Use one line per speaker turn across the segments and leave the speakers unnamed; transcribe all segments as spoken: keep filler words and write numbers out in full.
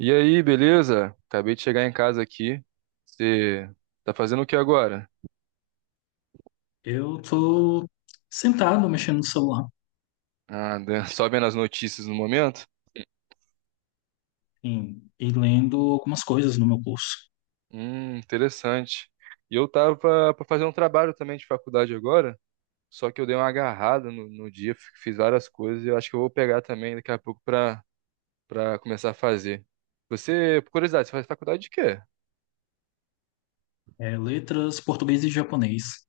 E aí, beleza? Acabei de chegar em casa aqui. Você tá fazendo o que agora?
Eu tô sentado mexendo no celular,
Ah, né, só vendo as notícias no momento?
sim, e lendo algumas coisas no meu curso.
Hum, interessante. E eu tava pra pra fazer um trabalho também de faculdade agora, só que eu dei uma agarrada no, no dia, f- fiz várias coisas e eu acho que eu vou pegar também daqui a pouco pra, pra começar a fazer. Você, por curiosidade, você faz faculdade de quê?
É, letras, português e japonês.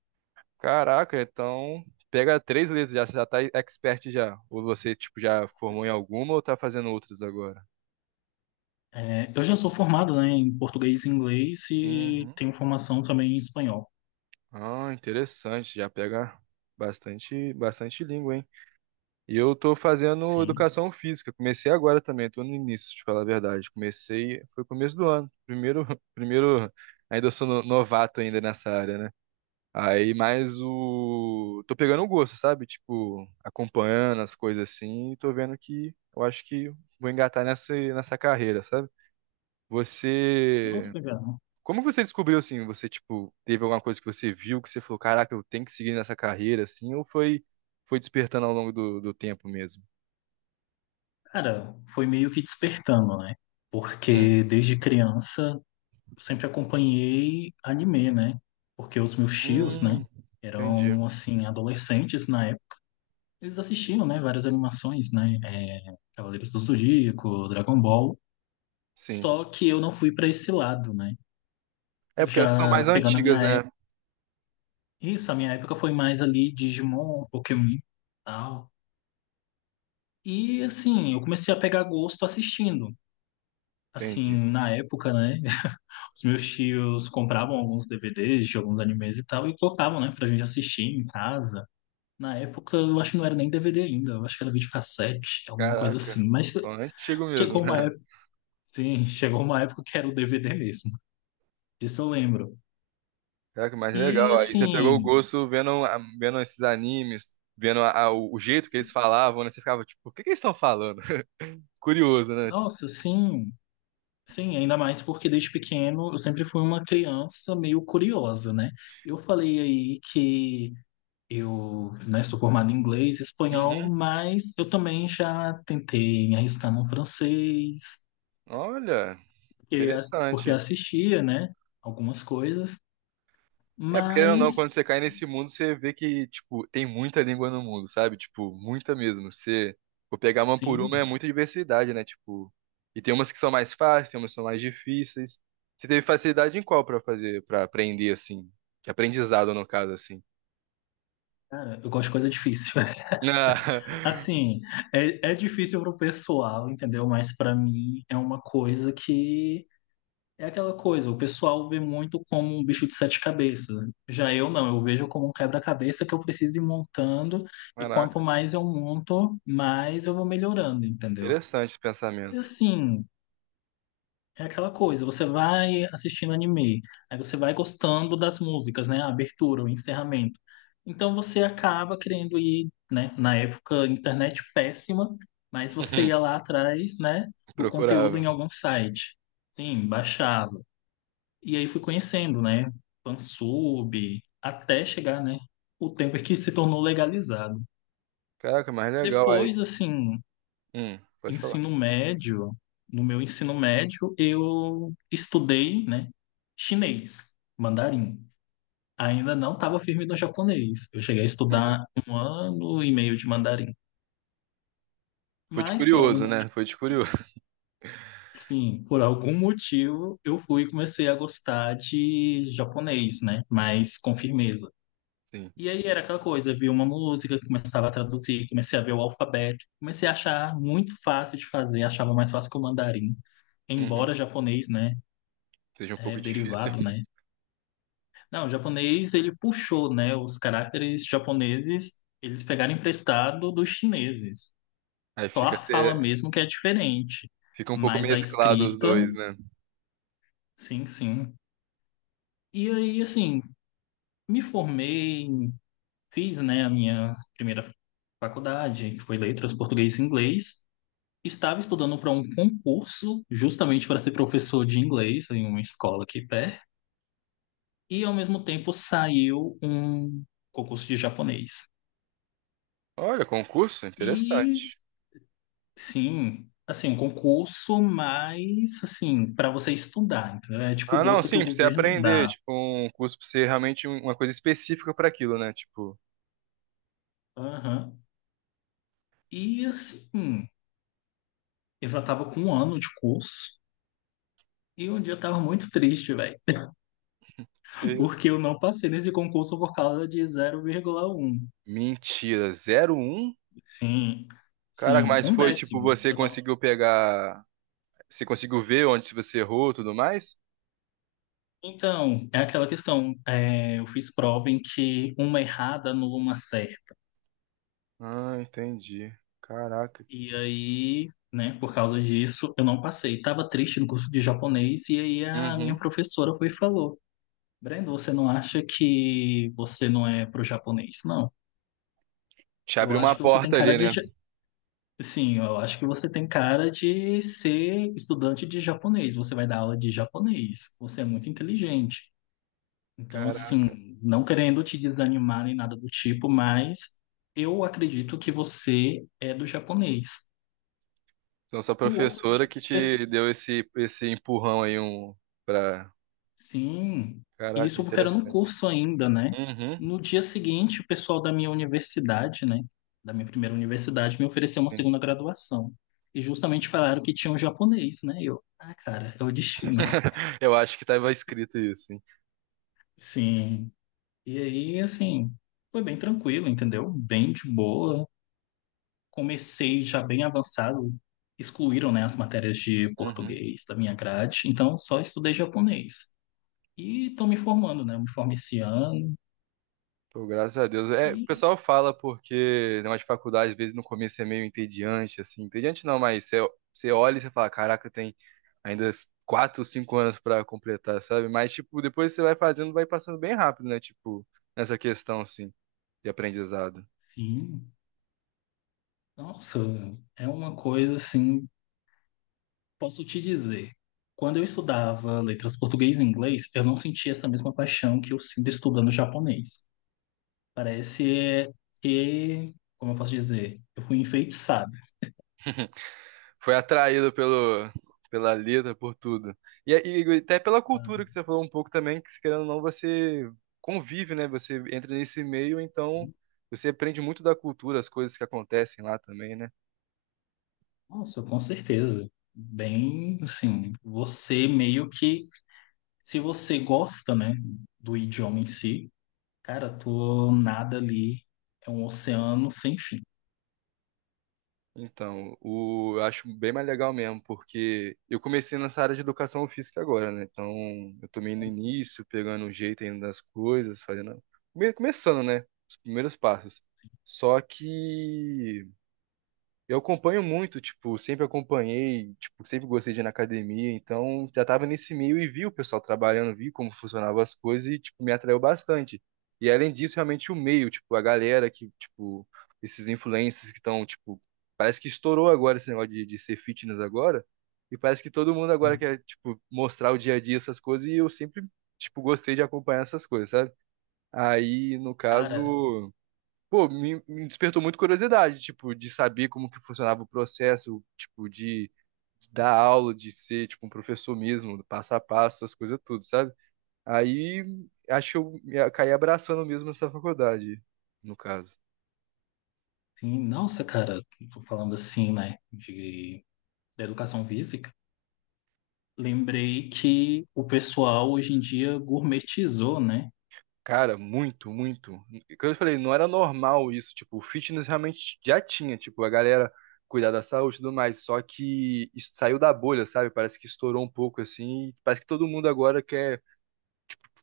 Caraca, então pega três letras já, você já tá expert já. Ou você, tipo, já formou em alguma ou tá fazendo outras agora?
É, eu já sou formado, né, em português e inglês e
Uhum.
tenho formação também em espanhol.
Ah, interessante. Já pega bastante, bastante língua, hein? E eu tô fazendo
Sim.
educação física. Comecei agora também, tô no início, te falar a verdade. Comecei, foi começo do ano. Primeiro, primeiro, ainda sou no- novato ainda nessa área, né? Aí, mas o... Tô pegando o gosto, sabe? Tipo, acompanhando as coisas assim e tô vendo que eu acho que vou engatar nessa, nessa carreira, sabe? Você
Nossa, cara.
Como você descobriu assim? Você, tipo, teve alguma coisa que você viu que você falou, caraca, eu tenho que seguir nessa carreira, assim, ou foi, foi despertando ao longo do, do tempo mesmo?
Cara, foi meio que despertando, né?
Hum.
Porque desde criança eu sempre acompanhei anime, né? Porque os meus tios, né,
Hum, entendi.
eram assim adolescentes na eles assistindo, né, várias animações, né, é, Cavaleiros do Zodíaco, Dragon Ball,
Sim.
só que eu não fui para esse lado, né,
É porque elas são
já
mais
pegando a
antigas,
minha época,
né?
isso, a minha época foi mais ali Digimon, Pokémon, tal, e assim, eu comecei a pegar gosto assistindo, assim,
Entendi.
na época, né. Os meus tios compravam alguns D V Ds de alguns animes e tal, e colocavam, né, pra gente assistir em casa. Na época, eu acho que não era nem D V D ainda, eu acho que era videocassete, alguma coisa
Caraca.
assim. Mas
Então, é antigo mesmo,
chegou
né?
uma sim, chegou uma época que era o D V D mesmo. Isso eu lembro.
Caraca, mais
E
legal. Aí você pegou o
assim,
gosto vendo, a- vendo esses animes, vendo a- a- o jeito que eles
se-
falavam, né? Você ficava, tipo, o que que eles estão falando? Curioso, né? Tipo,
nossa, sim, sim, ainda mais porque desde pequeno eu sempre fui uma criança meio curiosa, né? Eu falei aí que eu, né, sou formado em inglês e espanhol,
uhum.
mas eu também já tentei me arriscar no francês,
Olha,
porque as- porque
interessante.
assistia, né, algumas coisas,
É, porque querendo ou não,
mas
quando você cai nesse mundo, você vê que, tipo, tem muita língua no mundo, sabe? Tipo, muita mesmo. Você, vou pegar uma por uma,
sim,
é muita diversidade, né? Tipo, e tem umas que são mais fáceis, tem umas que são mais difíceis. Você teve facilidade em qual pra fazer, pra aprender, assim? De aprendizado, no caso, assim.
cara, eu gosto de coisa difícil.
Na-
Assim, é, é difícil pro pessoal, entendeu? Mas para mim é uma coisa que é aquela coisa, o pessoal vê muito como um bicho de sete cabeças. Já eu não, eu vejo como um quebra-cabeça que eu preciso ir montando, e quanto
Caraca,
mais eu monto, mais eu vou melhorando, entendeu?
interessante esse
E
pensamento.
assim, é aquela coisa, você vai assistindo anime, aí você vai gostando das músicas, né? A abertura, o encerramento. Então você acaba querendo ir, né? Na época, internet péssima, mas você ia lá atrás, né? Do conteúdo em
Procurava.
algum site. Sim, baixava. E aí fui conhecendo, né? Fansub, até chegar, né? O tempo em que se tornou legalizado.
Caraca, mais legal aí.
Depois, assim,
Hum, pode falar.
ensino médio, no meu ensino médio, eu estudei, né, chinês, mandarim. Ainda não estava firme no japonês. Eu cheguei a
Uhum.
estudar um ano e meio de mandarim.
Foi de
Mas por algum
curioso, né?
motivo,
Foi de curioso.
sim, por algum motivo eu fui e comecei a gostar de japonês, né, mas com firmeza.
Sim.
E aí era aquela coisa, via uma música, começava a traduzir, comecei a ver o alfabeto, comecei a achar muito fácil de fazer, achava mais fácil que o mandarim,
Uhum.
embora japonês, né,
Seja um
é
pouco difícil.
derivado, né? Não, o japonês ele puxou, né? Os caracteres japoneses eles pegaram emprestado dos chineses.
Aí
Só
fica.
a fala mesmo que é diferente,
Fica um pouco
mas a
mesclado os
escrita,
dois, né?
sim, sim. E aí, assim, me formei, fiz, né, a minha primeira faculdade, que foi Letras, Português e Inglês. Estava estudando para um concurso, justamente para ser professor de inglês em uma escola aqui perto. E ao mesmo tempo saiu um concurso de japonês.
Olha, concurso,
E
interessante.
sim, assim, um concurso, mas assim, para você estudar, entendeu? É tipo
Ah, não,
bolsa que o
sim, pra você
governo
aprender,
dá.
tipo, um curso pra ser realmente um- uma coisa específica pra aquilo, né? Tipo,
Aham. E assim, eu já tava com um ano de curso e um dia eu tava muito triste, velho,
que isso.
porque eu não passei nesse concurso por causa de zero vírgula um.
Mentira, zero um?
Sim,
Caraca,
sim,
mas
um
foi tipo
décimo.
você
Eu não...
conseguiu pegar, você conseguiu ver onde você errou, e tudo mais?
Então, é aquela questão. É, eu fiz prova em que uma errada anula uma certa.
Ah, entendi. Caraca.
E aí, né, por causa disso, eu não passei. Tava triste no curso de japonês e aí a minha
Uhum.
professora foi e falou: Breno, você não acha que você não é pro japonês? Não.
Te
Eu
abriu uma
acho que você tem
porta
cara
ali,
de
né?
ja- Sim, eu acho que você tem cara de ser estudante de japonês. Você vai dar aula de japonês. Você é muito inteligente. Então,
Caraca.
assim, não querendo te desanimar nem nada do tipo, mas eu acredito que você é do japonês.
Então sua
No outro
professora
dia.
que te deu esse esse empurrão aí um para.
Sim, e
Caraca,
isso porque era no
interessante.
curso ainda, né?
Uhum.
No dia seguinte, o pessoal da minha universidade, né, da minha primeira universidade, me ofereceu uma segunda graduação. E justamente falaram que tinha um japonês, né? E eu, ah, cara, é o destino.
Eu acho que estava escrito isso, hein?
Sim. E aí, assim, foi bem tranquilo, entendeu? Bem de boa. Comecei já bem avançado. Excluíram, né, as matérias de
Uhum.
português da minha grade, então só estudei japonês. E estou me formando, né? Eu me formei esse ano.
Pô, graças a Deus. É, o
E
pessoal fala porque na de faculdade, às vezes, no começo é meio entediante, assim. Entediante não, mas você, você olha e você fala, caraca, tem ainda quatro, cinco anos para completar, sabe? Mas, tipo, depois você vai fazendo, vai passando bem rápido, né? Tipo, nessa questão, assim, de aprendizado.
sim. Nossa, é uma coisa assim, posso te dizer. Quando eu estudava letras português e inglês, eu não sentia essa mesma paixão que eu sinto estudando japonês. Parece é, que, como eu posso dizer, eu fui enfeitiçado.
Foi atraído pelo, pela letra, por tudo. E, é, e até pela cultura que você falou um pouco também, que se querendo ou não, você convive, né? Você entra nesse meio, então você aprende muito da cultura, as coisas que acontecem lá também, né?
Nossa, com certeza. Bem, assim, você meio que, se você gosta, né, do idioma em si, cara, tu nada ali é um oceano sem fim.
Então, o, eu acho bem mais legal mesmo, porque eu comecei nessa área de educação física agora, né? Então, eu tô meio no início, pegando o jeito ainda das coisas, fazendo. Meio começando, né? Os primeiros passos. Só que. Eu acompanho muito, tipo, sempre acompanhei, tipo, sempre gostei de ir na academia, então já tava nesse meio e vi o pessoal trabalhando, vi como funcionavam as coisas e, tipo, me atraiu bastante. E além disso, realmente o meio, tipo, a galera que, tipo, esses influencers que estão, tipo, parece que estourou agora esse negócio de, de ser fitness agora, e parece que todo mundo agora quer, tipo, mostrar o dia a dia essas coisas e eu sempre, tipo, gostei de acompanhar essas coisas, sabe? Aí, no
Cara,
caso pô, me, me despertou muito curiosidade, tipo, de saber como que funcionava o processo, tipo, de, de dar aula, de ser, tipo, um professor mesmo, passo a passo, essas coisas tudo, sabe? Aí, acho que eu me- caí abraçando mesmo essa faculdade, no caso.
sim, nossa, cara, tô falando assim, né, de, da educação física, lembrei que o pessoal hoje em dia gourmetizou, né?
Cara, muito, muito. Como eu falei, não era normal isso, tipo, o fitness realmente já tinha, tipo, a galera cuidar da saúde e tudo mais, só que isso saiu da bolha, sabe? Parece que estourou um pouco, assim, parece que todo mundo agora quer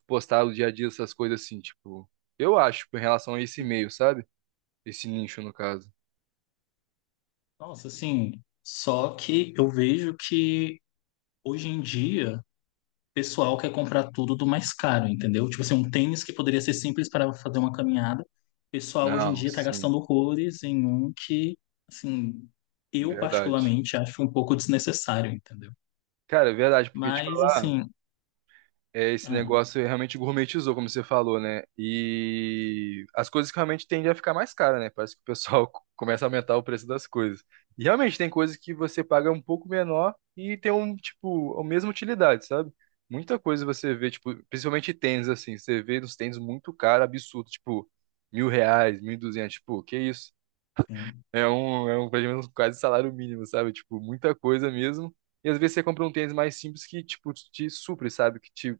postar o dia a dia, essas coisas assim, tipo, eu acho, em relação a esse meio, sabe? Esse nicho, no caso.
Nossa, assim, só que eu vejo que hoje em dia o pessoal quer comprar tudo do mais caro, entendeu? Tipo assim, um tênis que poderia ser simples para fazer uma caminhada, o pessoal hoje em
Não,
dia tá
sim,
gastando horrores em um que, assim, eu
verdade.
particularmente acho um pouco desnecessário, entendeu?
Cara, é verdade, porque te
Mas,
falar.
assim,
É, esse
ah,
negócio realmente gourmetizou, como você falou, né? E as coisas que realmente tendem a ficar mais caras, né? Parece que o pessoal co- começa a aumentar o preço das coisas. E realmente tem coisas que você paga um pouco menor e tem um, tipo, a mesma utilidade, sabe? Muita coisa você vê, tipo, principalmente tênis, assim, você vê uns tênis muito caros, absurdo, tipo, mil reais, mil e duzentos, tipo, que isso?
sim,
É um, é um, pelo menos quase salário mínimo, sabe? Tipo, muita coisa mesmo. E às vezes você compra um tênis mais simples que, tipo, te supre, sabe? Que te,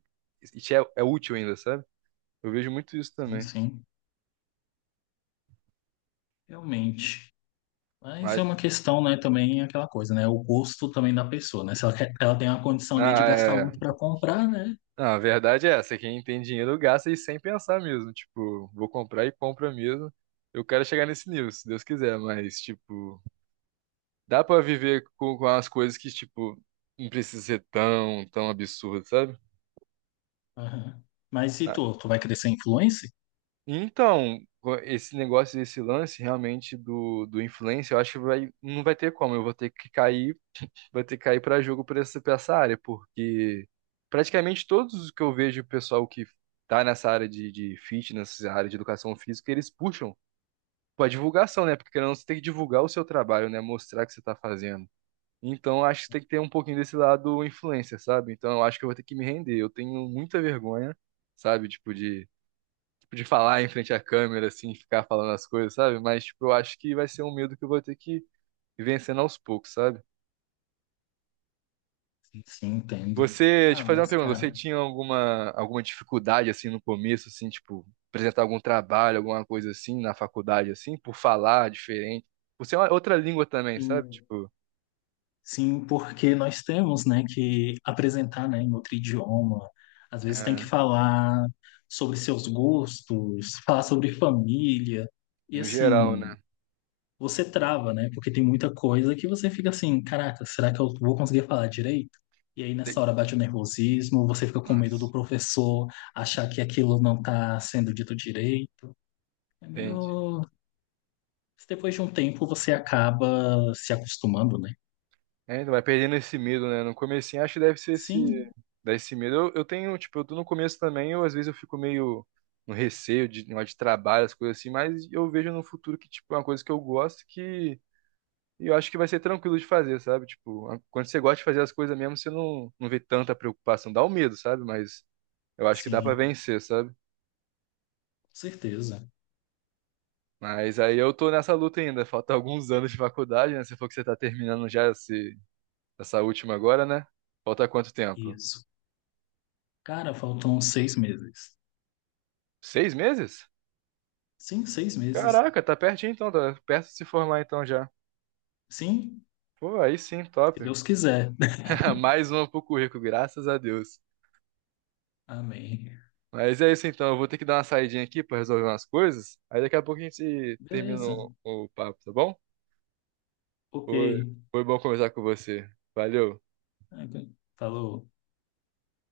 e te é, é útil ainda, sabe? Eu vejo muito isso
sim,
também.
sim. Realmente. Mas é
Mas,
uma questão, né, também é aquela coisa, né? O gosto também da pessoa, né? Se ela, quer- ela tem uma condição ali de
ah,
gastar
é...
muito para comprar, né?
Não, a verdade é essa. Quem tem dinheiro gasta e sem pensar mesmo. Tipo, vou comprar e compra mesmo. Eu quero chegar nesse nível, se Deus quiser. Mas, tipo, dá pra viver com, com as coisas que, tipo, não precisa ser tão, tão absurdo, sabe?
Aham. Mas e
Ah,
tu? Tu vai crescer influencer?
então, esse negócio, esse lance realmente do, do influencer, eu acho que vai, não vai ter como. Eu vou ter que cair, vou ter que cair para jogo por essa, pra essa área, porque praticamente todos os que eu vejo o pessoal que tá nessa área de, de fitness, essa área de educação física, eles puxam pra divulgação, né? Porque querendo ou não, você tem que divulgar o seu trabalho, né? Mostrar o que você tá fazendo. Então, eu acho que tem que ter um pouquinho desse lado influencer, sabe? Então, eu acho que eu vou ter que me render. Eu tenho muita vergonha, sabe? Tipo, de de falar em frente à câmera, assim, ficar falando as coisas, sabe? Mas, tipo, eu acho que vai ser um medo que eu vou ter que ir vencendo aos poucos, sabe?
Sim, entendo.
Você, deixa
Ah,
eu fazer uma
mas
pergunta,
cara,
você tinha alguma, alguma dificuldade, assim, no começo, assim, tipo, apresentar algum trabalho, alguma coisa assim, na faculdade, assim, por falar diferente? Por ser uma outra língua também, sabe?
sim,
Tipo,
sim, porque nós temos, né, que apresentar, né, em outro idioma. Às vezes tem que
é,
falar sobre seus gostos, falar sobre família. E
no geral,
assim,
né?
você trava, né? Porque tem muita coisa que você fica assim, caraca, será que eu vou conseguir falar direito? E aí nessa
Tem-
hora bate o nervosismo, você fica com medo do
Nossa,
professor achar que aquilo não tá sendo dito direito. É
entendi.
meio... Depois de um tempo você acaba se acostumando, né?
É, então vai perdendo esse medo, né? No comecinho acho que deve ser esse,
Sim,
dá esse medo. Eu, eu tenho, tipo, eu tô no começo também, eu às vezes eu fico meio no receio de, de trabalho, as coisas assim, mas eu vejo no futuro que, tipo, é uma coisa que eu gosto que eu acho que vai ser tranquilo de fazer, sabe? Tipo, a- quando você gosta de fazer as coisas mesmo, você não, não vê tanta preocupação, dá o medo, sabe? Mas eu acho que dá pra
sim,
vencer, sabe?
com certeza.
Mas aí eu tô nessa luta ainda, falta alguns anos de faculdade, né? Você falou que você tá terminando já esse, essa última agora, né? Falta quanto tempo?
Isso. Cara, faltam seis meses.
Seis meses?
Sim, seis meses.
Caraca, tá pertinho então, tá perto de se formar então já.
Sim,
Pô, aí sim,
se
top.
Deus quiser.
Mais uma pro currículo, graças a Deus.
Amém.
Mas é isso então, eu vou ter que dar uma saidinha aqui pra resolver umas coisas. Aí daqui a pouco a gente termina
Beleza.
o, o papo, tá bom?
Ok.
Foi, foi bom conversar com você. Valeu.
Falou.